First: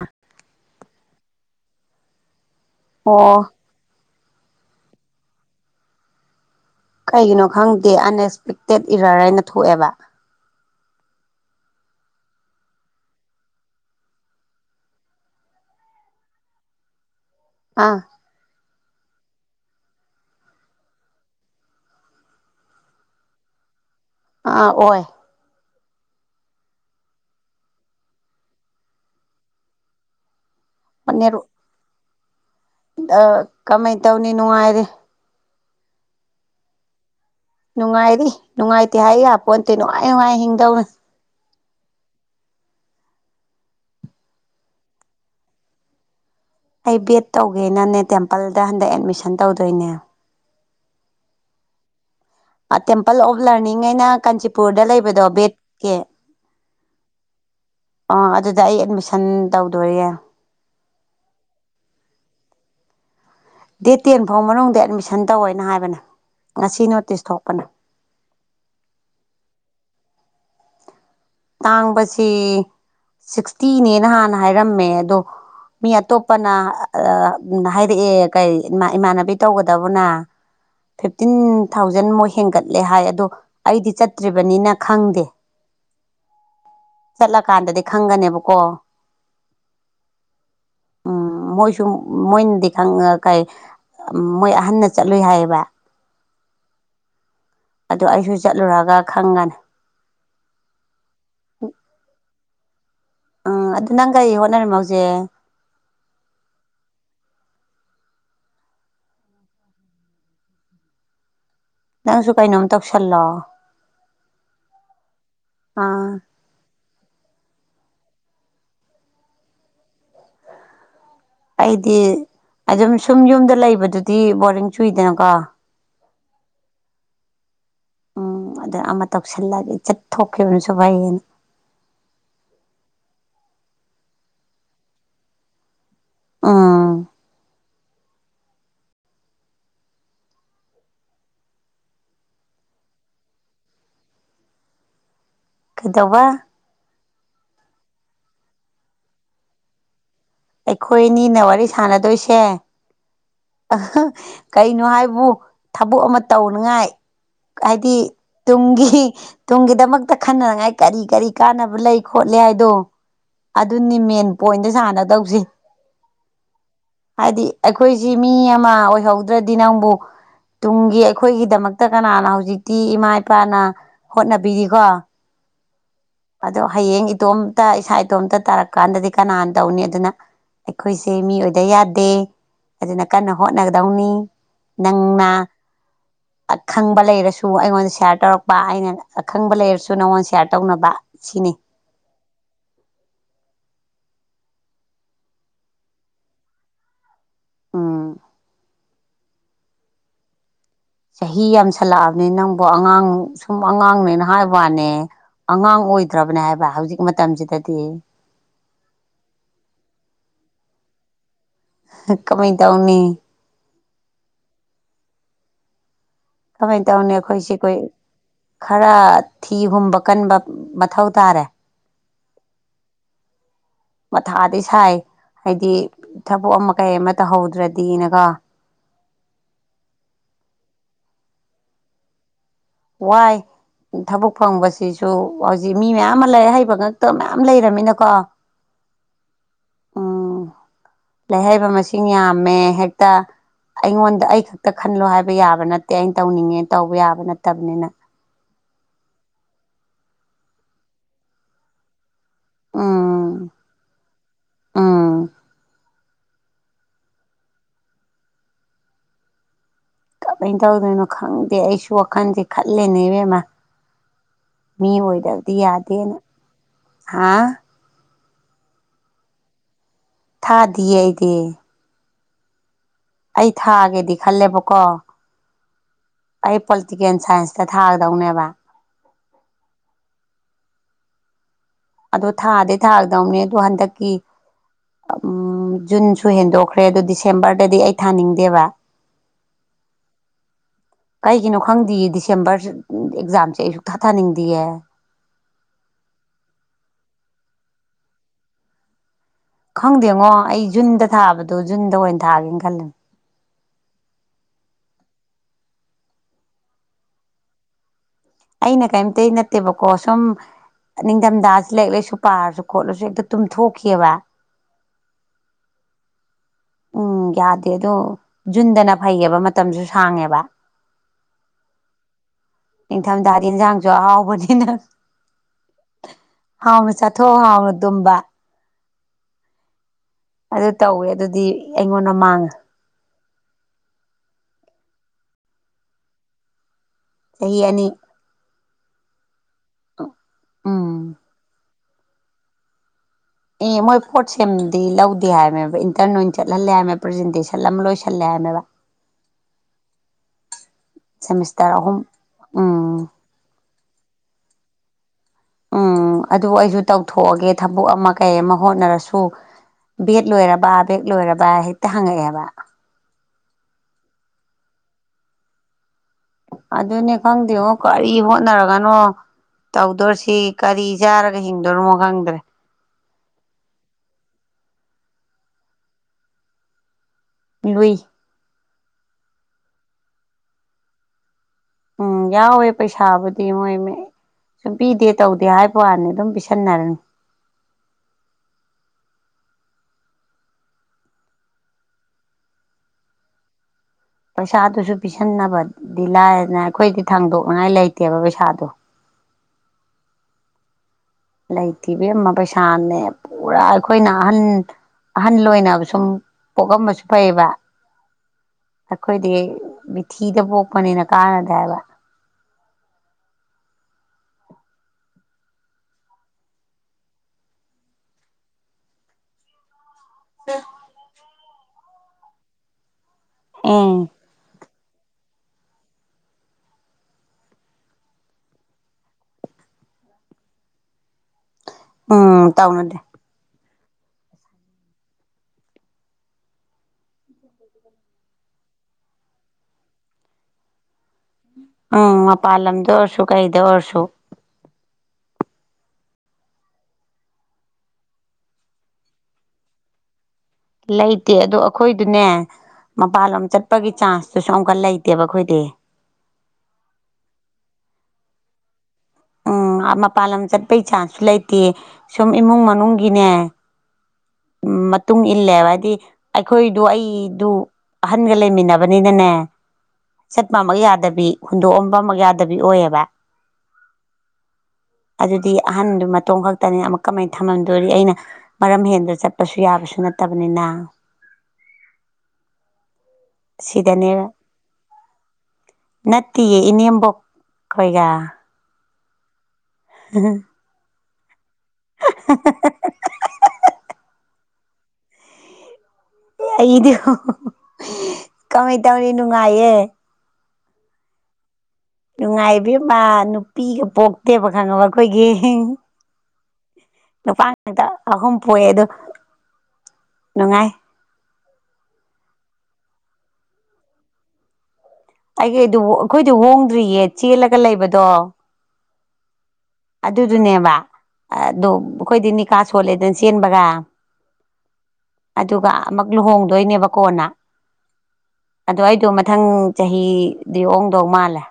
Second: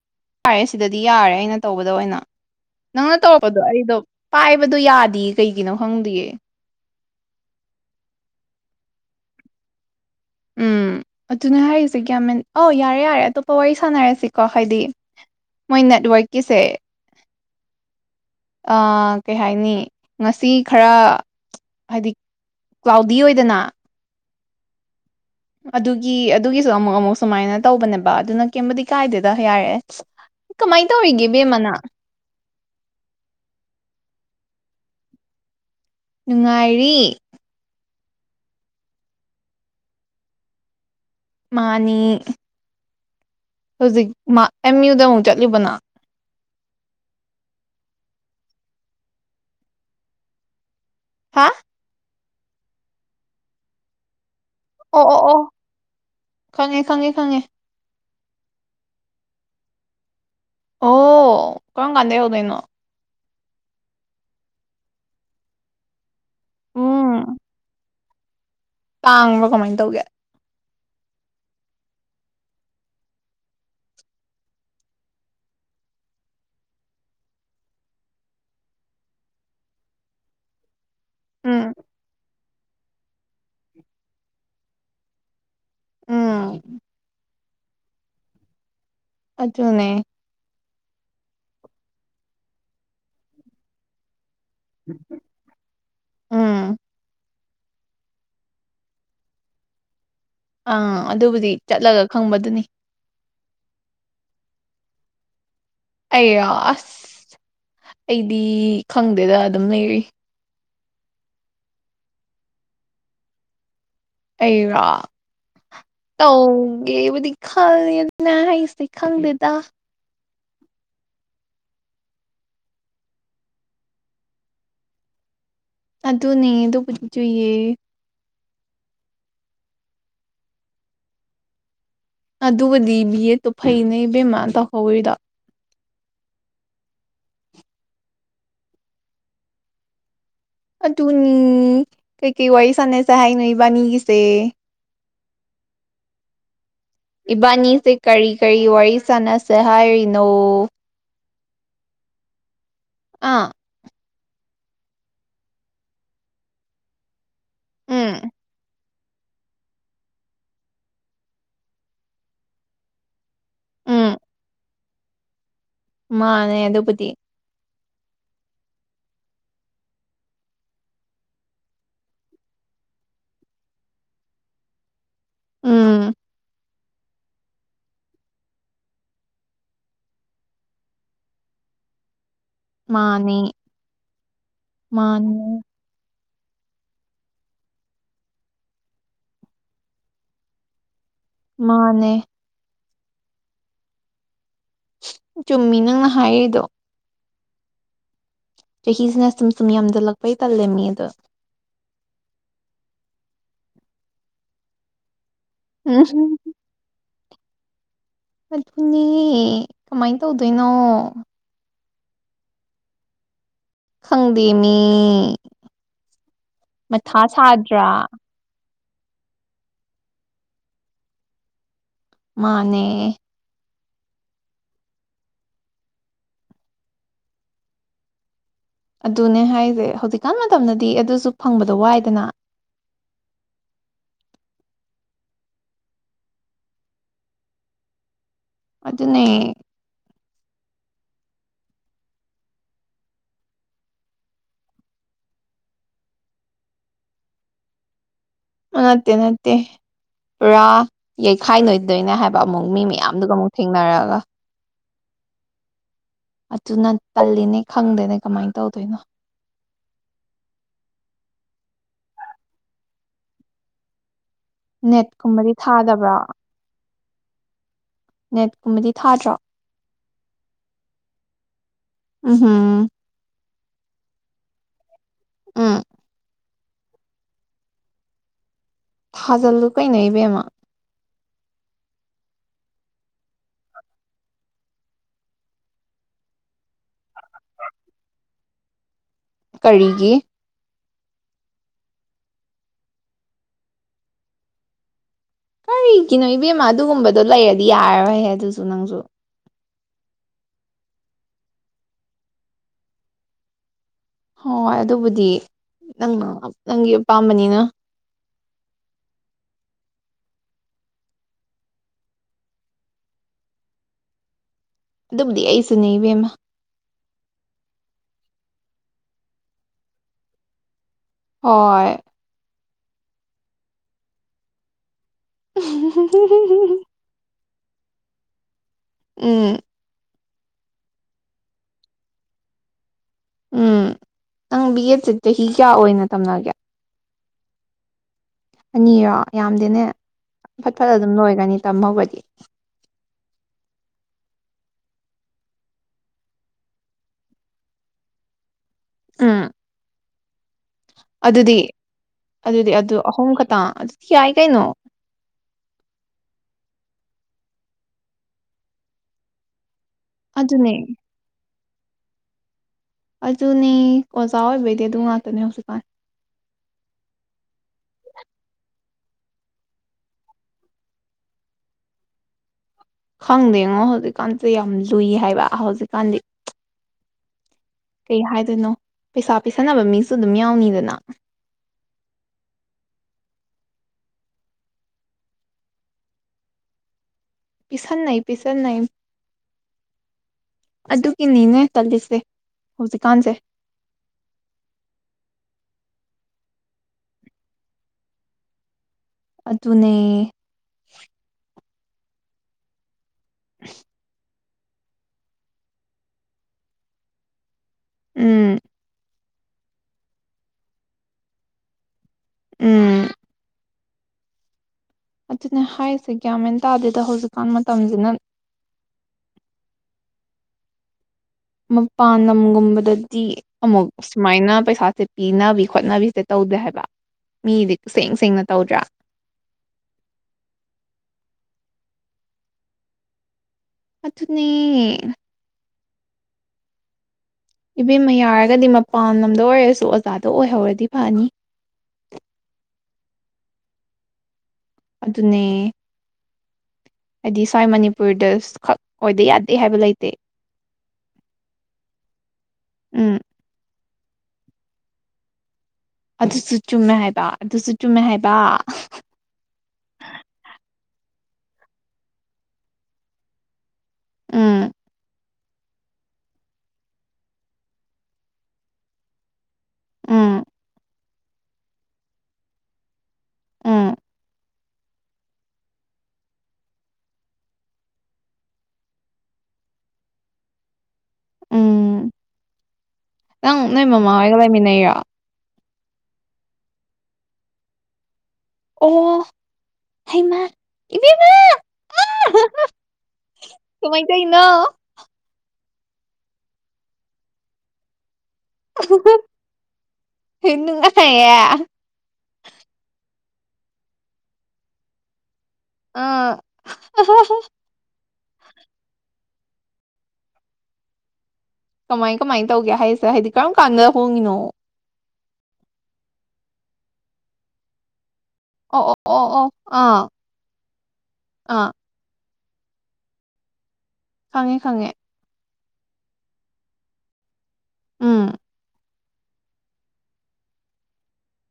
ꯍ ꯌꯥꯔꯦ ꯁꯤꯗꯗꯤ ꯌꯥꯔꯦ ꯑꯩꯅ ꯇꯧꯕꯗ ꯑꯣꯏꯅ ꯅꯪꯅ ꯑꯣ ꯇꯧꯔꯛꯄ ꯑꯗꯣ ꯑꯩꯗꯣ ꯄꯥꯏꯕꯗꯣ ꯌꯥꯗ ꯀꯩꯒꯤꯅꯣ ꯈꯪꯗꯌꯦꯦ ꯀꯩꯒꯤꯅꯣ ꯈꯪꯗꯦ ꯑꯟꯑꯁꯄꯦꯛꯇꯦꯠ ꯏꯔꯔ ꯍꯥꯏꯅ ꯊꯣꯛꯑꯦꯕ ꯎꯝ ꯑꯗꯨꯅ ꯍꯥꯏꯔꯤꯁꯦ ꯭ꯃꯟꯅ ꯑꯧ ꯌꯥꯔꯦ ꯌꯥꯔꯦ ꯑꯇꯣꯞꯄ ꯋꯥꯔꯤ ꯁꯥꯟꯅꯔꯁꯤꯀꯣ ꯍꯥꯏꯗꯤ ꯃꯣꯏ ꯅꯦꯠꯋꯔꯛꯀꯤꯁꯦ ꯑꯥ ꯀꯩ ꯍꯥꯏꯥꯏꯅꯤ ꯉꯁꯤ ꯈꯔ ꯍꯥꯏꯗꯤ ꯀ꯭ꯂꯥꯎꯗꯤ ꯑꯣꯏꯗꯅ ꯑꯥ ꯍꯣꯏ ꯑꯗꯨꯒꯤ ꯑꯗꯨꯒꯤꯁꯨ ꯑꯃꯨꯛ ꯑꯃꯨꯛ ꯁꯨꯃꯥꯏꯅ ꯇꯧꯕꯅꯦꯕ ꯑꯗꯨꯅ ꯀꯦꯝꯕꯗꯤ ꯀꯥꯏꯗꯦꯗ ꯌꯥꯔꯦ ꯏ ꯀ ꯃꯩꯗꯧꯔꯤꯒ ꯦꯃꯅꯥ ꯑ ꯀꯃꯥꯏ ꯇꯧꯅꯤ ꯅꯨꯡꯉꯥꯏꯔꯤꯦ ꯅꯨꯡꯉꯥꯏꯔꯤ ꯅꯨꯡꯉꯥꯏꯔꯤ ꯅꯨꯡꯉꯥꯏꯇꯦ ꯍꯥꯏꯌꯦ ꯄꯣꯟꯇꯦ ꯅꯨꯡꯉꯥꯏ ꯅꯨꯡꯉꯥꯏ ꯍꯤꯡꯗꯧꯅꯤ ꯃꯥꯅꯤ ꯍꯧꯖꯤꯛ ꯃꯥ ꯑꯦꯝ ꯌꯨꯗ ꯑꯃꯨꯛ ꯆꯠꯂꯤꯕꯅ ꯑꯩ ꯕꯤꯦꯠ ꯇꯧꯒꯦꯅꯅꯦ ꯇꯦꯝꯄꯜꯗ ꯍꯟꯗꯛ ꯑꯦꯗꯃꯤꯁꯟ ꯇꯧꯗꯣꯏꯅꯦ ꯍꯥ ꯇꯦꯝꯄꯜ ꯑꯣꯐ ꯂꯔꯅꯤꯡ ꯑꯩꯅ ꯀꯥꯟꯆꯤꯄꯨꯔꯗ ꯑꯣ ꯑꯣ ꯂꯩꯕꯗꯣ ꯑꯣ ꯕꯦꯠꯀꯤꯦ ꯈꯪꯉꯦ ꯈꯪꯉꯦ ꯈꯪꯉꯦ ꯑ ꯑꯗꯨꯗ ꯑꯩ ꯑꯦꯠꯃꯤꯁꯟ ꯇꯧꯗꯣꯔꯤꯌꯦ ꯑꯣ ꯀꯔꯝ ꯀꯥꯟꯗ ꯍꯧꯧꯗꯣꯏꯅꯣ ꯗꯦꯠ ꯇꯦꯟ ꯐꯥꯎ ꯃꯅꯨꯡꯗ ꯑꯦꯗꯃꯤꯁꯟ ꯇꯧꯋꯦꯅ ꯍꯥꯏꯕꯅꯦ ꯉꯁꯤ ꯅꯣꯇꯤꯁ ꯊꯣꯛꯄꯅꯦ ꯇꯥꯡꯕ꯭ꯔꯥ ꯀꯃꯥꯏꯅ ꯇꯧꯒꯦ ꯇꯥꯡꯕꯁꯦ ꯁꯤꯛꯁꯇꯤꯅꯦꯅ ꯍꯥꯟꯅ ꯍꯥꯏꯔꯝꯃꯦ ꯑꯗꯣ ꯃꯤ ꯑꯇꯣꯞꯄꯅ ꯍꯥꯏꯔꯛꯑꯦ ꯀꯩꯥ ꯏꯃꯥꯟꯅꯕꯤ ꯇꯧꯒꯗꯕꯅ [inaudible] ꯐꯤꯐꯇꯤꯟ ꯎꯝ ꯊꯥꯎꯖꯟ ꯃꯨꯛ ꯍꯦꯟꯒꯠꯂꯦ ꯍꯥꯏ ꯑꯗꯣ ꯑꯩꯗꯤ ꯆꯠꯇ꯭ꯔꯤꯕꯅꯤꯅ ꯈꯪꯗꯦ ꯎꯝ ꯆꯠꯂꯀꯥꯟꯗꯗꯤ ꯈꯪꯒꯅꯦꯕꯀꯣ ꯑꯗꯨꯅꯦ ꯎꯝ ꯃꯣꯏꯁꯨ ꯃꯣꯏꯅꯗꯤ ꯀꯩ ꯃꯣꯏ ꯑꯍꯟꯅ ꯆꯠꯂꯨꯏ ꯍꯥꯏꯌꯦꯕ ꯎꯝ ꯑꯗꯨ ꯑꯩꯁꯨ ꯆꯠꯂꯨꯔꯒ ꯈꯪꯒꯅꯤ ꯑꯥ ꯑꯗꯨꯕꯨꯗꯤ ꯆꯠꯂꯒ ꯈꯪꯕꯗꯨꯅꯤ ꯎꯝ ꯑꯗꯨ ꯅꯪ ꯀꯔꯤ ꯍꯣꯠꯅꯔꯤꯝꯃ ꯍꯧꯁꯦ ꯑꯩꯔꯥ ꯑꯁ ꯑꯩꯗꯤ ꯈꯪꯗꯦꯗ ꯑꯗꯨꯝ ꯂꯩꯔꯤ ꯅꯪꯁꯨ ꯀꯩꯅꯣꯝ ꯇꯧꯁꯜꯂꯣ ꯑꯩꯔ ꯑꯥ ꯇꯧ ꯒꯕꯨꯗꯤ ꯈꯪꯅ ꯍꯥꯏ ꯁꯤ ꯈꯪꯗꯦꯗ ꯑꯩꯗꯤ ꯑꯗꯨꯝ ꯁꯨꯝ ꯌꯨꯝꯗ ꯂꯩꯕꯗꯨꯗꯤ ꯕꯣꯔꯤꯡ ꯆꯨꯏꯗꯅꯀꯣ ꯑꯗꯨꯅꯦ ꯑꯗꯨ ꯄꯨꯆꯨꯌꯦ ꯎꯝ ꯑꯗꯨꯗ ꯑꯃ ꯇꯧꯁꯜꯂꯒꯦ ꯆꯠꯊꯣꯛꯈꯤꯕꯅꯁꯨ ꯐꯚꯩꯌꯦꯅ ꯑꯗꯨꯒꯕꯨꯗꯤ ꯕꯤ ꯑꯦꯠꯇꯣ ꯐꯩꯅꯦ ꯏꯕꯦꯝꯃꯅ ꯇꯧꯍꯧꯔꯤꯗꯣ ꯑꯥ ꯑꯗꯨꯅꯤ ꯀꯩꯀꯩ ꯋꯥꯔꯤ ꯁꯥꯟꯅꯩꯁꯦ ꯍꯥꯏꯅꯣꯏ ꯏꯕꯥꯅꯤꯒꯤꯁꯦ ꯀꯗꯧꯕ ꯏꯕꯥꯅꯤꯁꯦ ꯀꯔꯤ ꯀꯔꯤ ꯋꯥꯔꯤ ꯁꯥꯟꯅꯁꯦ ꯍꯥꯏꯔꯤꯅꯣ ꯑꯩꯈꯣꯏ ꯑꯅꯤꯅ ꯋꯥꯔꯤ ꯁꯥꯟꯅꯗꯣꯏꯁꯦ ꯑꯥ ꯑ ꯀꯩꯅꯣ ꯍꯥꯏꯕꯨ ꯊꯕꯛ ꯑꯃ ꯇꯧꯅꯤꯉꯥꯏ ꯍꯥꯏꯗꯤ ꯎꯝ ꯇꯨꯡꯒꯤꯤ ꯇꯨꯡꯒꯤꯗꯃꯛꯇ ꯈꯟꯅꯅꯉꯥꯏ ꯀꯔꯤ ꯀꯔꯤ ꯀꯥꯟꯅꯕ ꯂꯩ ꯈꯣꯠꯂꯤ ꯍꯥꯏꯗꯣ ꯑꯗꯨꯅꯤ ꯎꯝ ꯃꯦꯟ ꯄꯣꯏꯟꯗ ꯁꯥꯟꯅꯗꯧꯁꯤ ꯃꯥꯅꯦ ꯑꯗꯨꯕꯨꯗꯤ ꯍꯥꯏꯗꯤ ꯑꯩꯈꯣꯏꯁꯤ ꯃꯤ ꯑꯃ ꯑꯣꯏꯍꯧꯗ꯭ꯔꯗꯤ ꯅꯪꯕꯨ ꯇꯨꯡꯒꯤ ꯑꯩꯈꯣꯏꯒꯤꯗꯃꯛꯇ ꯀꯅꯥꯅ ꯍꯧꯖꯤꯛꯇꯤ ꯏꯃꯥ ꯏꯄꯥꯅ ꯍꯣꯠꯅꯕꯤꯔꯤꯀꯣ ꯎꯝ ꯑꯗꯣ ꯍꯌꯦꯡ ꯏꯇꯣꯝꯇ ꯏꯁꯥ ꯏꯇꯣꯝꯇ ꯇꯥꯔꯛꯀꯥꯟꯗꯗꯤ ꯀꯅꯥꯅ ꯇꯧꯅꯤ ꯑꯗꯨꯅ ꯑꯩꯈꯣꯏꯁꯦ ꯃꯤ ꯑꯣꯏꯗ ꯌꯥꯗꯦ ꯑꯗꯨꯅ ꯃꯥꯅꯤ ꯀꯟꯅ ꯍꯣꯠꯅꯒꯗꯧꯅꯤ ꯅꯪꯅ ꯃꯥꯅꯦ [inaudible] [inaudible] ꯑꯈꯪꯕ ꯂꯩꯔꯁꯨ ꯑꯩꯉꯣꯟꯗ ꯁꯤꯌꯥꯔ ꯇꯧꯔꯛꯄ ꯑꯩꯅ ꯑꯈꯪꯕ ꯂꯩꯔꯁꯨ ꯅꯪꯉꯣꯟꯗ ꯁꯤꯌꯥꯔ ꯇꯧꯅꯕ ꯁꯤꯅꯤ ꯃꯥꯅꯦ ꯆꯨꯝꯃꯤ ꯅꯪꯅ ꯍꯥꯏꯔꯤꯗꯣ ꯑꯥ ꯍꯁꯤꯅ ꯁꯨꯝ ꯁꯨꯝ ꯌꯥꯝꯟꯊꯠꯂꯛꯄꯩ ꯇꯜꯂꯦꯃꯤ ꯑꯗꯣ ꯍꯤ ꯌꯥꯝꯁꯜꯂꯛꯑꯕꯅꯤ ꯅꯪꯕꯨ ꯑꯉꯥꯡ ꯁꯨꯝ ꯑꯉꯥꯡꯅꯦꯅ ꯍꯥꯏꯕꯅꯦ ꯑꯉꯥꯡ ꯎꯝ ꯑꯣꯏꯗ꯭ꯔꯕꯅꯦ ꯍꯥꯏꯕ ꯍꯧꯖꯤꯛ ꯃꯇꯝꯁꯤꯗꯗꯤ ꯃꯨꯅꯦ ꯀꯃꯥꯏꯅ ꯇꯧꯗꯣꯏꯅꯣ ꯀꯃꯩ ꯇꯎꯅꯤ ꯈꯪꯗꯦ ꯃꯤ ꯀꯃꯥꯏꯅ ꯇꯧꯅꯤ ꯃꯊꯥ ꯑꯩꯈꯣꯏꯁꯤ ꯑꯩꯈꯣꯏ ꯁꯥꯗ꯭ꯔꯥ ꯈꯔ ꯊꯤ ꯍꯨꯝꯕ ꯀꯟꯕ ꯃꯊꯧ ꯇꯥꯔꯦ ꯃꯥꯅꯦ ꯃꯊꯥꯗꯤ ꯁꯥꯏ ꯍꯥꯏꯗꯤ ꯊꯕꯛ ꯑꯃ ꯀꯩ ꯑꯃ ꯇꯧꯍꯧꯗ꯭ꯔꯗꯤꯅꯒ ꯑꯗꯨꯅꯦ ꯍꯥꯏꯁꯦ ꯍꯧꯖꯤꯛꯀꯥꯟ ꯃꯇꯝꯗꯗꯤ ꯑꯗꯨꯁꯨ ꯐꯪꯕꯗꯣ ꯋꯥꯏꯗꯅ ꯋꯥꯏ ꯊꯕꯛ ꯐꯪꯕꯁꯤꯁꯨ ꯍꯧꯖꯤꯛ ꯃꯤ ꯃꯌꯥꯝ ꯑꯃ ꯂꯩ ꯍꯩꯕ ꯉꯛꯇ ꯃꯌꯥꯝ ꯂꯩꯔꯕꯃꯤꯅꯀꯣ ꯑꯗꯨꯅꯦ ꯂꯩꯥꯏꯍꯩꯕ ꯃꯁꯤꯡ ꯌꯥꯝꯃꯦ ꯍꯦꯛꯇ ꯑꯩꯉꯣꯟꯗ ꯑꯩ ꯈꯛꯇ ꯈꯟꯂꯣ ꯍꯥꯏꯕ ꯌꯥꯕ ꯅꯠꯇꯦ ꯑꯩꯅ ꯇꯧꯅꯤꯡꯉꯦ ꯇꯧꯕ ꯌꯥꯕ ꯅꯠꯇꯕꯅꯤꯅ ꯅꯠꯇꯦ ꯅꯠꯇꯦ ꯄꯨꯔꯥ ꯌꯩꯈꯥꯏ ꯅꯣꯏꯗꯣꯏꯅꯦ ꯍꯥꯏꯕ ꯃ ꯎꯝ ꯊꯦꯡꯔ ꯎꯝ ꯑꯗꯨꯅ ꯇꯜꯂꯤꯅꯦ ꯈꯪꯗꯦꯅꯦ ꯀꯃꯥꯏꯅ ꯇꯧꯗꯣꯏꯅꯣ ꯀꯃꯥꯏꯅ ꯇꯧꯗꯣꯏꯅꯣ ꯈꯪꯗꯦ ꯑꯩꯁꯨ ꯋꯥꯈꯟꯁꯦ ꯈꯜꯂꯦꯅꯦꯕꯦꯝꯃ ꯃꯤ ꯅꯦꯠꯀꯨꯝꯕꯗꯤ ꯑꯣꯏꯗꯕꯗꯤ ꯌꯥꯗꯦꯅ ꯊꯥꯗꯕ꯭ꯔꯥ ꯍꯥ ꯅꯦꯠꯀꯨꯝꯕꯗꯤ ꯊꯥꯗ꯭ꯔꯣ ꯊꯥꯗꯤꯌꯦ ꯑꯩꯗꯤ ꯎꯝꯍꯝ ꯑꯩ ꯊꯥꯒꯦꯗꯤ ꯈꯜꯂꯦꯕꯀꯣ ꯑ ꯑꯩ ꯄꯣꯂꯤꯇꯤꯀꯦꯜ ꯁꯥꯏꯟꯁꯇ ꯊꯥꯒꯗꯧꯅꯦꯕ ꯊꯥꯖꯜꯂꯨ ꯀꯩꯅꯣ ꯏꯕꯦꯝꯃ ꯑꯗꯣ ꯊꯥꯗꯤ ꯊꯥꯒꯗꯧꯅꯦ ꯑꯗꯣ ꯍꯟꯗꯛꯀꯤ ꯝ ꯖꯨꯟꯁꯨ ꯍꯦꯟꯗꯣꯛꯈ꯭ꯔꯦ ꯑꯗꯨ ꯗꯤꯁꯦꯝꯕꯔꯗꯗꯤ ꯑꯩ ꯊꯥꯅꯤꯡꯗꯦꯕ ꯀꯔꯤꯒꯤꯦ ꯀꯩꯒꯤꯅꯣ ꯈꯪꯗꯦ ꯗꯤꯁꯦꯝꯕꯔ ꯑꯦꯛꯖꯥꯝꯁꯦ ꯑꯩꯁꯨ ꯊꯥꯊꯅꯤꯡꯗꯦꯌꯦ ꯀꯔꯤꯒꯤꯅꯣ ꯏꯕꯦꯝꯃ ꯑꯗꯨꯒꯨꯝꯕꯗꯣ ꯂꯩꯔꯗꯤ ꯌꯥꯔꯔꯣꯏꯍꯦ ꯑꯗꯨꯁꯨ ꯅꯪꯁꯨ ꯈꯪꯗꯦꯉꯣ ꯑꯩ ꯖꯨꯟꯗ ꯊꯥꯕꯗꯣ ꯖꯨꯟꯗ ꯑꯣꯏꯅ ꯊꯥꯒꯦꯅ ꯈꯜꯂꯦ ꯍꯣꯏ ꯍꯣꯏ ꯑꯗꯨꯕꯨꯗꯤ ꯅꯪꯅ ꯅꯪꯒꯤ ꯑꯄꯥꯝꯕꯅꯤꯅ ꯑꯩꯅ ꯀꯔꯤꯝꯇ ꯅꯠꯇꯦꯕꯀꯣ ꯁꯨꯝ ꯅꯤꯡꯊꯝꯊꯥꯁꯤ ꯂꯥꯏꯛ ꯂꯥꯏꯁꯨ ꯄꯥꯔꯁꯨ ꯈꯣꯠꯂꯁꯨ ꯍꯦꯛꯇ ꯇꯨꯝꯊꯣꯛꯈꯤꯑꯕ ꯑꯗꯨꯕꯨꯗꯤ ꯑꯩꯁꯨ ꯅ ꯏꯕꯦꯝꯃ ꯎꯝ ꯌꯥꯗꯦ ꯑꯗꯣ ꯖꯨꯟꯗꯅ ꯐꯩꯌꯦꯕ ꯃꯇꯝꯁꯨ ꯁꯥꯡꯉꯦꯕ ꯍꯣꯏ ꯅꯤꯡꯊꯝꯊꯥꯗꯤ ꯏꯟꯖꯥꯡꯁꯨ ꯑꯍꯥꯎꯕꯅꯤ ꯅꯪ ꯍꯥꯎꯅ ꯆꯠꯊꯣꯛ ꯍꯥꯎꯅ ꯇꯝꯕ ꯎꯝ ꯑꯗꯨ ꯇꯧꯋꯦ ꯑꯗꯨꯗꯤ ꯑꯩꯉꯣꯟꯗ ꯃꯥꯡꯉꯦ ꯎꯝ ꯅꯪ ꯕꯤ ꯑꯦꯗꯁꯦ ꯆꯍꯤ ꯀꯌꯥ ꯑꯣꯏꯅ ꯇꯝꯅꯒꯦ ꯆꯍꯤ ꯑꯅꯤ ꯑꯅꯤꯔꯣ ꯌꯥꯝꯗꯤꯦꯅꯦ ꯐꯠ ꯐꯠ ꯑꯗꯨꯝ ꯎꯝ ꯂꯣꯏꯒꯅꯤ ꯇꯝꯍꯧꯕꯗꯤ ꯑꯦ ꯃꯣꯏ ꯐꯣꯔꯠ ꯁꯦꯝꯗꯤ ꯂꯧꯗꯦ ꯍꯥꯏꯕꯃꯦꯕ ꯏꯟꯇꯔꯟ ꯑꯣꯏꯅ ꯆꯠꯍꯜꯂꯦ ꯍꯥꯏꯕꯃꯦ ꯄ꯭ꯔꯖꯦꯟꯇꯦꯁꯟ ꯑꯃ ꯂꯣꯏꯁꯜꯂꯦ ꯍꯥꯏꯕꯃꯦꯕ ꯎꯝ ꯑꯗꯨꯗꯤ ꯁꯦꯃꯤꯁꯇꯔ ꯑꯍꯨꯝ ꯑꯗꯨꯗꯤ ꯑꯗꯨ ꯎꯝ ꯑꯍꯨꯝ ꯈꯛꯇꯪ ꯑꯗꯨꯗꯤ ꯌꯥꯏ ꯀꯩꯅꯣ ꯎꯝ ꯑꯗꯨ ꯑꯩꯁꯨ ꯇꯧꯊꯣꯛꯑꯒꯦ ꯊꯕꯛ ꯑꯃ ꯀꯩ ꯑꯃ ꯍꯣꯠꯅꯔꯁꯨ ꯕꯦꯠ ꯂꯣꯏꯔꯕ ꯑꯗꯨꯅꯦ ꯕꯦꯦꯛ ꯂꯣꯏꯔꯕ ꯍꯦꯛꯇ ꯍꯪꯉꯛꯑꯦꯕ ꯑꯗꯨꯅꯦ ꯑꯣꯖꯥ ꯑꯣꯏꯕꯩꯗꯤ ꯑꯗꯨ ꯉꯥꯛꯇꯅꯦ ꯍꯧꯖꯤꯛꯀꯥꯟ ꯑꯗꯨꯅꯦ ꯈꯪꯗꯦꯉ ꯀꯔꯤ ꯍꯣꯠꯅꯔꯒꯅꯣ ꯇꯧꯗꯣꯔꯁꯤ ꯀꯔꯤ ꯆꯥꯔꯒ ꯍꯤꯡꯗꯣꯔꯤꯃꯣ ꯈꯪꯗ꯭ꯔꯦ ꯈꯪꯗꯦꯉꯣ ꯍꯧꯖꯤꯛꯀꯥꯟꯁꯦ ꯌꯥꯝ ꯂꯨꯏ ꯍꯥꯏꯕ ꯍꯧꯖꯤꯛꯀꯥꯟꯗꯤ ꯂꯨꯏ ꯀꯩ ꯍꯥꯏꯗꯣꯏꯅꯣ ꯄꯩꯁꯥ ꯄꯁꯟꯅꯕ ꯃꯤꯁꯨ ꯑꯗꯨꯝ ꯌꯥꯎꯅꯤꯗꯅ ꯎꯝ ꯌꯥꯎꯋꯦ ꯄꯩꯁꯥꯕꯨꯗꯤ ꯃꯣꯏꯃꯦ ꯁꯨꯝ ꯄꯤꯗꯦ ꯇꯧꯗꯦ ꯍꯥꯏꯕ ꯋꯥꯅꯤ ꯑꯗꯨꯝ ꯄꯤꯁꯟꯅꯔꯅꯤ ꯄꯤꯁꯟꯅ ꯄꯤꯁꯟ ꯅ ꯑꯗꯨꯒꯤꯅꯤꯅꯦ ꯇꯜꯂꯤꯁꯦ ꯍꯧꯖꯤꯛꯀꯥꯟꯁꯦ ꯄꯩꯁꯥꯗꯨꯁꯨ ꯄꯤꯁꯟꯅꯕꯗꯤ ꯂꯥꯏꯅ ꯑꯩꯈꯣꯏꯗꯤ ꯊꯥꯡꯗꯣꯛꯅꯤꯡꯉꯥꯏ ꯂꯩꯇꯦꯕ ꯄꯩꯁꯥꯗꯣ ꯑꯗꯨꯅꯦ ꯂꯩꯇꯦ ꯏꯕꯦꯝꯃ ꯄꯩꯁꯥꯅꯦ ꯄꯨꯔꯥ ꯑꯩꯈꯣꯏꯅ ꯑꯍꯟ ꯑꯍꯟ ꯑꯣꯏꯅ ꯁꯨꯝ ꯄꯣꯛꯑꯝꯕꯁꯨ ꯐꯩꯌꯦꯕ ꯎꯝ ꯑꯩꯈꯣꯏꯗꯤ ꯕꯤꯊꯤꯗ ꯄꯣꯛꯄꯅꯤꯅ ꯀꯥꯟꯅꯗ꯭ꯔꯦꯕ ꯎꯝ ꯑꯗꯨꯅꯦ ꯍꯥꯏꯔꯤꯁꯦ ꯒ꯭ꯌꯥꯃꯥꯏꯦꯟ ꯇꯥꯗꯦꯗ ꯍꯧꯖꯤꯛꯀꯥꯟ ꯃꯇꯝꯁꯤꯅ ꯍ [unintelligible] ꯃꯄꯥꯟꯅꯒꯨꯝꯕꯗꯗꯤ ꯑꯃꯨꯛ ꯎꯝ ꯁꯨꯃꯥꯏꯅ ꯄꯩꯁꯥꯁꯦ ꯄꯤꯅꯕꯤ ꯈꯣꯠꯅꯕꯤꯁꯦ ꯇꯧꯗꯦ ꯍꯥꯏꯕ ꯃꯤꯗꯤ ꯁꯦꯡ ꯁꯦꯡꯅ ꯇꯧꯗ꯭ꯔꯥ ꯎꯝ ꯇꯧꯅꯗꯦ ꯑꯗꯨꯅꯦ ꯏꯕꯦꯝꯃ ꯌꯥꯔꯒꯗꯤ ꯃꯄꯥꯟ ꯂꯝꯗ ꯑꯣꯏꯔꯁꯨ ꯑꯣꯖꯥꯗ ꯑꯣꯏꯍꯧꯔꯗꯤ ꯐꯅꯤ ꯎꯝ ꯃꯄꯜ ꯂꯝꯗ ꯑꯣꯏꯔꯁꯨ ꯀꯩꯗ ꯑꯣꯏꯔꯁꯨ ꯑꯗꯨꯅꯦ ꯍꯥꯏꯗꯤ ꯁ꯭ꯋꯥꯏ ꯃꯅꯤꯄꯨꯔꯗ ꯈꯛ ꯑꯣꯏꯗ ꯌꯥꯗꯦ ꯍꯥꯏꯕ ꯂꯩꯇꯦ ꯂꯩꯇꯦ ꯑꯗꯣ ꯑꯩꯈꯣꯏꯗꯨꯅꯦ ꯎꯝ ꯃꯄꯥꯟꯂꯣꯝ ꯆꯠ ꯆꯠꯄꯒꯤ ꯆꯥꯟꯁꯇꯨꯁꯨ ꯑꯃꯨꯛꯀ ꯂꯩꯇꯦꯕ ꯑꯩꯈꯣꯏꯗꯤ ꯑꯗꯨꯁꯨ ꯆꯨꯝꯃꯦ ꯍꯥꯏꯕ ꯑꯗꯨꯁꯨ ꯆꯨꯝꯃꯦ ꯍꯥꯏꯕ ꯎꯝ ꯃꯄꯥꯟ ꯂꯝ ꯆꯠꯄꯩ ꯆꯥꯟꯁꯁꯨ ꯂꯩꯇꯦ ꯁꯨꯝ ꯏꯃꯨꯡ ꯃꯅꯨꯡꯒꯤꯅꯦ ꯎ ꯎꯝ ꯃꯇꯨꯡ ꯏꯜꯂꯦꯕ ꯍꯥꯏꯗꯤ ꯑꯩꯈꯣꯏꯗꯨ ꯑꯩꯗꯨ ꯑꯍꯟꯒ ꯂꯩꯃꯤꯟꯅꯕꯅꯤꯅꯅꯦ ꯎꯝ ꯆꯠꯄ ꯑꯃꯛ ꯌꯥꯗꯕꯤ ꯍꯨꯟꯗꯣꯛꯑꯝꯕ ꯑꯃꯛ ꯌꯥꯗꯕꯤ ꯑꯣꯏꯌꯦꯕ ꯎꯝ ꯑꯗꯨꯗꯤ ꯑꯍꯟꯗꯨ ꯃꯇꯣꯟ ꯈꯛꯇꯅꯦ ꯑꯃꯨꯛ ꯀꯃꯥꯏꯅ ꯊꯝꯃꯝꯗꯣꯔꯤ ꯑꯩꯅ ꯃꯔꯝ ꯍꯦꯟꯗ ꯆꯠꯄꯁꯨ ꯌꯥꯕꯁꯨ ꯅꯠꯇꯕꯅꯤꯅ ꯎꯝ ꯅꯪ ꯅꯣꯏ ꯁꯤꯗꯅꯦ ꯃꯃꯥ ꯍꯣꯏꯒ ꯂꯩꯃꯤꯟꯅꯩꯔꯣ ꯅꯠꯇꯦꯌꯦ ꯏꯅꯦꯝꯕꯣꯛ ꯑꯩꯣꯏꯒ ꯑꯣ ꯍꯩꯃꯥ ꯏꯕꯦꯝꯃ ꯑꯣꯍꯣꯍꯣ ꯀꯥꯃꯥꯏ ꯇꯧꯔꯤꯅꯣ ꯑꯩꯗꯤ ꯀꯃꯥꯏ ꯇꯧꯅꯤ ꯅꯨꯡꯉꯥꯏꯌꯦ ꯍ ꯅꯨꯅꯨꯡꯉꯁꯦ ꯅꯨꯡꯉꯥꯏꯕꯃ ꯅꯨꯄꯤꯒ ꯄꯣꯛꯇꯦꯕ ꯈꯪꯉꯕ ꯑꯩꯈꯣꯏꯒꯤ ꯑ ꯅꯨꯄꯥ [unintelligible] ꯑꯍꯨꯝ ꯄꯣꯛꯑꯦ ꯑꯗꯨ ꯅꯨꯡꯉꯥꯏ ꯀꯃꯥꯏ ꯀꯃꯥꯏꯅ ꯇꯧꯒꯦ ꯍꯥꯏꯁꯦ ꯍꯥꯏꯗꯤ ꯀꯔꯝ ꯀꯥꯟꯗ ꯍꯣꯡꯉꯤꯅꯣ ꯑꯩꯩ ꯑꯩꯈꯣꯏꯗꯤ ꯍꯣꯡꯗ꯭ꯔꯤꯌꯦ ꯆꯦꯜꯂꯒ ꯂꯩꯕꯗꯣ ꯑꯣ ꯑꯣ ꯑꯣ ꯑꯣ ꯑꯥ ꯑꯗꯨꯗꯨꯅꯦꯕ ꯑꯥ ꯑꯗꯨꯣ ꯑꯩꯈꯣꯏꯗꯤ ꯅꯤꯀꯥ ꯁꯣꯜꯂꯦꯗꯅ ꯆꯦꯟꯕꯒ ꯈꯪꯉꯦ ꯈꯪꯉꯦ ꯑꯗꯨꯒ ꯑꯃꯨꯛ ꯂꯨꯍꯣꯡꯗꯣꯏꯅꯦꯕ ꯀꯣꯟꯅ ꯎꯝ ꯑꯗꯣ ꯑꯩꯗꯣ ꯃꯊꯪ ꯆꯍꯤꯗꯤ ꯑꯣꯡꯗꯧ ꯃꯥꯜꯂꯦ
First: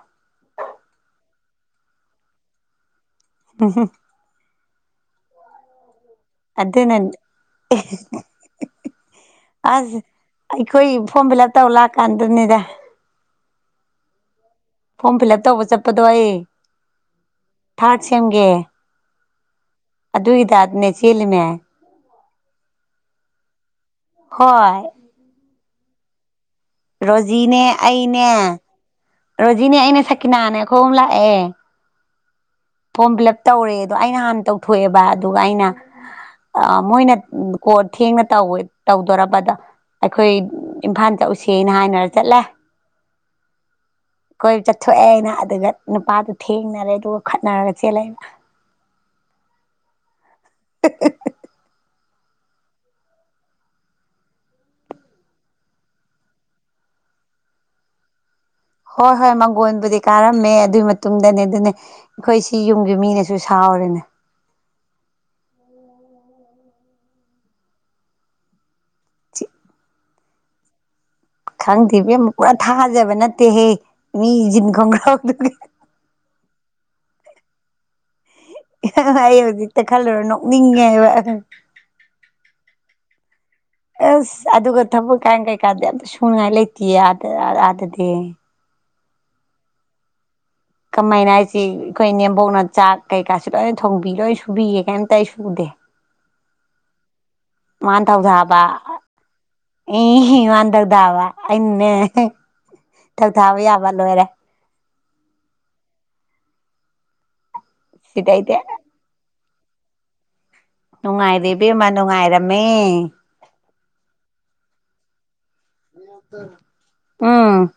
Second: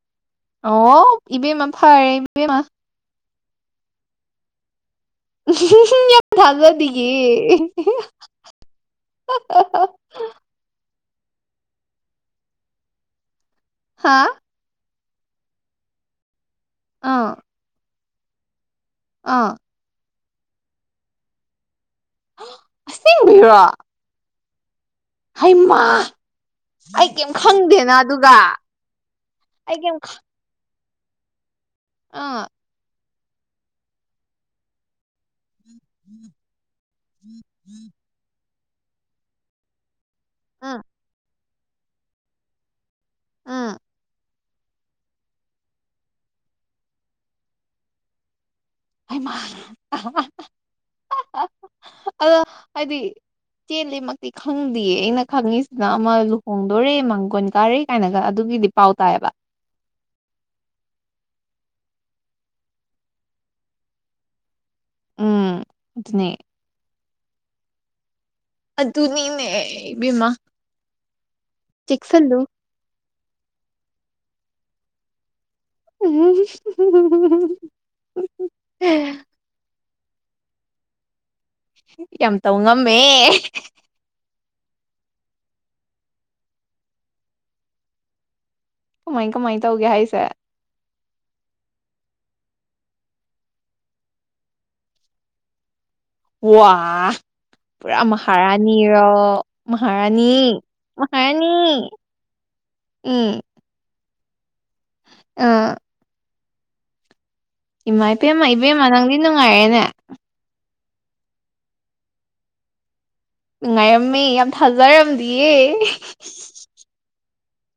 ꯑꯣ ꯏꯕꯦꯝꯃ ꯐꯥꯔꯦ ꯏꯕꯦꯝꯃ ꯑ [unintelligible] ꯌꯥꯝ ꯑꯗꯨꯅ ꯊꯥꯖꯗꯤꯌꯦ ꯑꯁ ꯑꯩꯈꯣꯏ ꯐꯣꯝ ꯐꯤꯜ ꯑꯞ ꯇꯧ ꯂꯥꯛꯑꯀꯥꯟꯗꯨꯅꯤꯗ ꯍꯥꯥ ꯐꯣꯝ ꯐꯤꯜ ꯑꯞ ꯇꯧꯕ ꯆꯠꯄꯗꯣ ꯑꯩ ꯑꯥ ꯊꯥꯔꯠ ꯁꯦꯝꯒꯤ ꯑꯥ ꯑꯗꯨꯒꯤꯗ ꯇꯥꯏꯞꯅꯦ ꯆꯦꯜꯂꯤꯃꯦ ꯑꯁꯦꯡꯕꯩꯔꯣ ꯍꯣꯏ ꯍꯩꯃꯥ ꯑꯩ ꯀꯔꯤꯝ ꯈꯪꯗꯦꯅ ꯑꯗꯨꯒ ꯔꯣꯖꯤꯅꯦ ꯑꯩ ꯀꯩꯝ ꯑꯩꯅꯦ ꯁꯛꯀꯤꯅꯥꯅꯦ ꯑꯩꯈꯣꯏ ꯑꯍꯨꯝ ꯂꯥꯛꯑꯦ ꯑꯥ ꯐꯣꯝ ꯐꯤꯜ ꯑꯞ ꯇꯧꯔꯦ ꯑꯗꯣ ꯑꯩꯅ ꯍꯥꯟꯅ ꯇꯧꯊꯣꯛꯑꯦꯕ ꯑꯗꯨꯒ ꯑꯩꯅ ꯑ ꯃꯣꯏꯅ ꯀꯣꯟ ꯊꯦꯡꯅ ꯇꯧꯋꯦ ꯇꯧꯗꯣꯔꯄꯗ ꯑꯩꯈꯣꯏ ꯎꯝ ꯏꯝꯐꯥꯜ ꯆꯠꯎꯁꯦꯅ ꯍꯥꯏꯅꯔ ꯆꯠꯂꯦ ꯎꯝ ꯀꯣꯏ ꯆꯠꯊꯣꯛꯑꯦ ꯑꯩꯅ ꯑꯗꯨꯒ ꯅꯨꯄꯥꯗꯨ ꯊꯦꯡꯅꯔꯦ ꯑꯗꯨꯒ ꯈꯠꯅꯔꯒ ꯆꯦꯜꯂꯛꯑꯦꯕ ꯍꯩꯃꯥ ꯍꯥꯍꯥ ꯑꯗꯣ ꯍꯥꯏꯗꯤ ꯆꯦꯜꯂꯦꯃꯛꯇꯤ ꯈꯪꯗꯦꯌꯦ ꯑꯩꯅ ꯈꯪꯉꯤꯁꯤꯅ ꯑꯃ ꯂꯨꯍꯣꯡꯗꯣꯔꯦ ꯃꯥꯡꯒꯣꯟ ꯀꯥꯔꯦ ꯀꯥꯏꯅꯒ ꯑꯗꯨꯒꯤꯗꯤ ꯄꯥꯎ ꯍꯣꯏ ꯇꯥꯏꯌꯦꯕ ꯍꯣꯏ ꯃꯥꯒꯣꯏꯟꯕꯨꯗꯤ ꯀꯥꯔꯝꯃꯦ ꯑꯗꯨꯒꯤ ꯃꯇꯨꯡꯗꯅꯦ ꯑꯗꯨꯅꯦ ꯑꯩꯈꯣꯏ ꯁꯤ ꯌꯨꯝꯒꯤ ꯃꯤꯅꯁꯨ ꯁꯥꯎꯔꯤꯅꯦ ꯎꯝ ꯑꯗꯨꯅꯦ ꯑꯗꯨꯅꯤꯃꯤ ꯏꯕꯦꯃꯥ ꯈꯪꯗꯦ ꯏꯕꯦꯝꯃ ꯄꯨꯔꯥ ꯊꯥꯖꯕ ꯅꯠꯇꯦꯍꯦ ꯃꯤꯁꯤ ꯖꯤꯟ ꯈꯣꯡꯒ꯭ꯔꯥꯎꯗꯨꯒ ꯎꯝ [unintelligible] ꯑꯩ ꯍꯧꯖꯤꯛꯇ ꯈꯜꯂꯨꯔ ꯅꯣꯛꯅꯤꯡꯉꯦꯕ ꯌꯥꯝ ꯇꯧ ꯉꯝꯃꯦ ꯑꯁ ꯑꯗꯨꯒ ꯊꯕꯛꯀꯥꯟ ꯀꯩꯀꯥꯗꯤ ꯑꯝꯇ ꯁꯨꯅꯤꯡꯉꯥꯏ ꯂꯩꯇꯦ ꯑꯥꯗ ꯑꯥꯗꯗꯤ ꯀꯃꯥꯏ ꯀꯃꯥꯏ ꯇꯧꯒꯦ ꯍꯥꯏꯁꯦ ꯀꯃꯥꯏꯅ ꯍꯥꯏꯁꯤ ꯑꯩꯈꯣꯏ ꯏꯅꯦꯝꯕꯣꯛꯅ ꯆꯥꯛ ꯀꯩꯀꯥꯥꯁꯨ ꯂꯣꯏ ꯊꯣꯡꯕꯤ ꯂꯣꯏ ꯁꯨꯕꯤꯌꯦ ꯀꯩꯝꯇ ꯑꯩ ꯁꯨꯗꯦ ꯋꯥ ꯃꯥꯟꯅ ꯄꯨꯔꯥ ꯊꯧꯊꯥꯕ ꯃꯍꯥꯔꯥꯅꯤꯔꯣ ꯃꯍꯥꯔꯥꯅꯤ ꯃꯥꯟꯅ ꯊꯧꯊꯥꯕ ꯃꯍꯥꯔꯥꯅꯤ ꯑꯩꯅꯅꯦ ꯊꯧ ꯊꯥꯕ ꯌꯥꯕ ꯂꯣꯏꯔꯦ ꯑꯝ ꯏꯃꯥꯏ ꯄꯦꯝꯃ ꯁꯤꯗꯩꯗꯤ ꯏꯕꯦꯝꯃ ꯅꯪꯗꯤ ꯅꯨꯡꯉꯥꯏꯔꯦꯅꯦ ꯅꯨꯡꯉꯥꯏꯔꯦ ꯏꯕꯦꯝꯃ ꯅꯨꯡꯉꯥꯏꯔꯝꯃꯦ ꯅꯨꯡꯉꯥꯏꯔꯝꯃꯦ ꯌꯥꯝ ꯊꯥꯖꯔꯝꯗꯤꯌꯦ ꯎꯝ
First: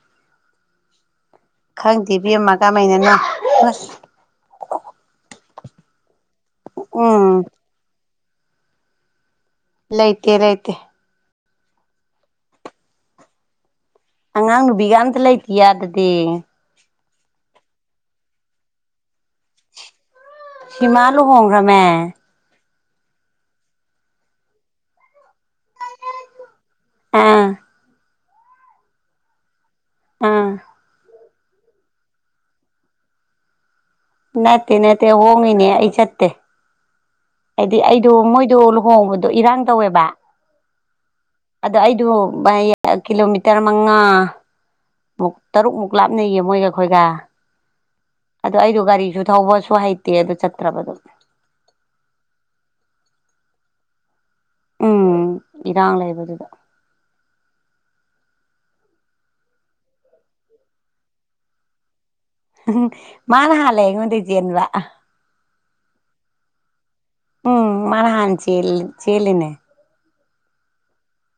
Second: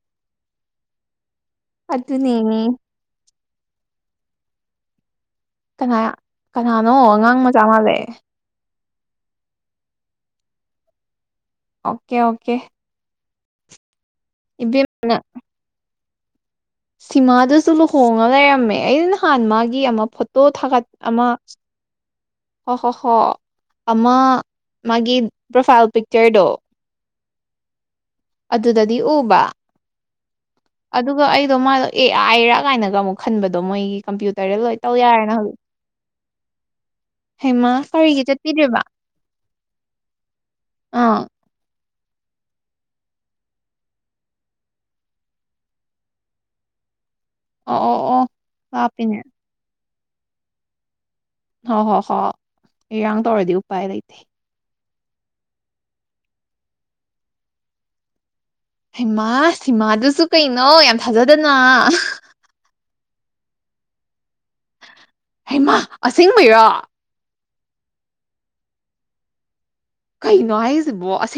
ꯈꯪꯗꯦ ꯏꯕꯦꯝꯃ ꯑꯗꯨꯅꯦꯃꯤ ꯀꯃꯥꯏꯅꯅꯣ ꯑꯁꯁ ꯀꯅꯥ ꯀꯅꯥꯅꯣ ꯎꯝ ꯑꯉꯥꯡ ꯃꯆꯥ ꯃꯥꯜꯂꯦ ꯂꯩꯇꯦ ꯂꯩꯥꯇꯦ ꯑꯣꯀꯦ ꯑꯣꯀꯦ ꯑꯉꯥꯡ ꯏꯕꯦꯝ ꯅꯨꯄꯤꯒ ꯑꯝꯇ ꯂꯩꯇꯤꯌꯦ ꯑꯥꯗꯗꯤ ꯁꯤꯃꯥꯗꯨꯁꯨ ꯂꯨꯍꯣꯡꯉ ꯂꯩꯔꯝꯃꯦ ꯑꯩꯅ ꯅꯍꯥꯟ ꯃꯥꯒꯤ ꯑꯃ ꯐꯣ ꯇꯣ ꯊꯥꯒꯠ ꯁꯤꯃꯥ ꯑꯃ ꯂꯨꯍꯣꯡꯈ꯭ꯔꯃꯦ ꯍꯣ ꯍꯣ ꯍꯣ ꯑꯃ ꯃꯥꯒꯤ ꯄ꯭ꯔꯣꯐꯥꯏꯜ ꯄꯤꯛꯆꯔꯗꯣ ꯑꯥ ꯑꯗꯨꯗꯗꯤ ꯎꯕ ꯑꯥ ꯑꯗꯨ ꯑꯗꯨꯒ ꯑꯩꯗꯣ ꯃꯥꯗꯣ ꯑꯦ ꯑꯥꯏꯔꯥ ꯀꯥꯏꯅꯒ ꯑꯃꯨꯛ ꯈꯟꯕꯗꯣ ꯃꯣꯏꯒꯤ ꯀꯝꯄ꯭ꯌꯨꯇꯔꯗ ꯅꯠꯇꯦ ꯂꯣꯏ ꯇꯧ ꯅꯠꯇꯦ ꯌꯥꯔꯦꯅ ꯍꯧꯖꯤꯛ ꯍꯣꯡꯉꯤꯅꯦ ꯑꯩ ꯆꯠꯇꯦ ꯍꯩꯃ ꯍꯥꯏꯗꯤ ꯑꯩꯗꯣ ꯀꯔꯤꯒꯤ ꯃꯣꯏꯗꯣ ꯆꯠꯄꯤꯗ꯭ꯔꯤꯕ ꯂꯨꯍꯣꯡꯕꯗꯣ ꯏꯔꯥꯡ ꯇꯧꯋꯦꯕ ꯑꯥ ꯑꯗꯣ ꯑꯩꯗꯨ ꯀꯤꯂꯣꯃꯤꯇꯔ ꯃꯉꯥ ꯃꯨꯛ ꯇꯔꯨꯛꯃꯨꯛ ꯂꯥꯞꯅꯩꯌꯦ ꯃꯣꯏꯒ ꯑꯩꯈꯣꯏꯒ ꯑꯣ ꯑꯣ ꯑꯣ ꯑꯗꯨꯗ ꯑꯩꯗꯣ ꯂꯥꯞꯄꯤꯅꯦ ꯒꯥꯔꯤꯁꯨ ꯊꯧꯕꯁꯨ ꯍꯩꯇꯦ ꯇꯦ ꯑꯗꯨ ꯆꯠꯇ꯭ꯔꯕ ꯑꯗꯨ ꯍꯣꯏ ꯍꯣꯏ ꯍꯣꯏ ꯏꯔꯥꯡ ꯇꯧꯔꯗꯤ ꯎꯄꯥꯏ ꯂꯩꯇꯦ ꯎꯝ ꯏꯔꯥꯡ ꯂꯩꯕꯗꯨꯗ ꯍꯩꯃꯥ ꯁꯤꯃꯥꯗꯨꯁꯨ ꯀꯩꯅꯣ ꯌꯥꯝ ꯊꯥꯖꯗꯅ ꯃꯥꯅ ꯍꯥꯟꯂꯦ ꯑꯩꯉꯣꯟꯗꯩ ꯆꯦꯟꯕ ꯍꯩꯃ ꯑꯁꯦꯡꯕꯩꯔꯣ ꯎꯝ ꯃꯥꯅ ꯍꯥꯟ ꯆꯦꯜ ꯆꯦꯜꯂꯤꯅꯦ ꯀꯩꯅꯣ ꯍꯥꯏꯁꯤꯕꯣ ꯑꯁ